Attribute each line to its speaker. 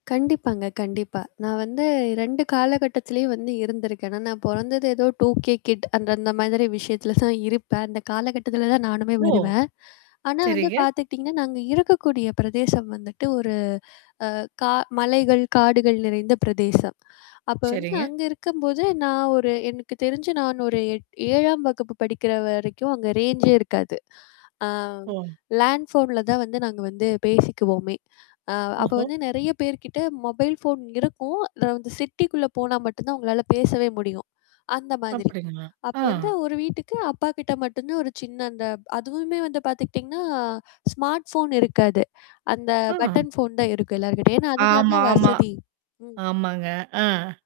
Speaker 1: கண்டிப்பாங்க, கண்டிப்பா. நான் வந்து 2 காலகட்டத்திலேயும் வந்து இருந்திருக்கேன். ஆனா, நான் பொறந்தது ஏதோ டூகே கிட் அந்த, அந்த மாதிரி விஷயத்தல தான் இருப்பன். அந்த காலகட்டத்துல தான் நானுமே
Speaker 2: ஓ!
Speaker 1: வருவேன். ஆனா வந்து
Speaker 2: சரிங்க.
Speaker 1: பாத்துக்கிட்டீங்கன்னா, நான் அங்க இருக்கக்கூடிய பிரதேசம் வந்துட்டு, ஒரு அ கா மலைகள், காடுகள் நிறைந்த பிரதேசம். அப்ப வந்து,
Speaker 2: சரிங்க.
Speaker 1: அங்க இருக்கும்போது நான் ஒரு எனக்கு தெரிஞ்சு நான் ஒரு எட் 7ஆம் வகுப்பு படிக்கிற வரைக்கும் அங்க ரேஞ்சே இருக்காது. ஆ
Speaker 2: ஓ.
Speaker 1: லேண்ட் ஃபோன்ல தான் வந்து நாங்க வந்து பேசிக்குவோமே. அ அப்ப
Speaker 2: ஒஹோ!
Speaker 1: வந்து நெறைய பேர்கிட்ட மொபைல் ஃபோன் இருக்கும். அத வந்து சிட்டிக்குள்ள போனா மட்டும் தான், உங்களால பேசவே முடியும். அந்த மாதிரி.
Speaker 2: அப்படிங்களா?
Speaker 1: அப்ப
Speaker 2: ஆ.
Speaker 1: வந்து ஒரு வீட்டுக்கு அப்பா கிட்ட மட்டும் தான் ஒரு சின்ன அந்த அதுவுமே வந்து பாத்துக்கிட்டீங்கன்னா, ஸ்மார்ட் ஃபோன் இருக்காது. அந்த
Speaker 2: ஆ!
Speaker 1: பட்டன் ஃபோன் தான் இருக்கும் எல்லார்கிட்டயும். ஏன்னா அதுதான
Speaker 2: ஆமாாமா!
Speaker 1: வசதி. ம்.
Speaker 2: ஆமாங்க, அ.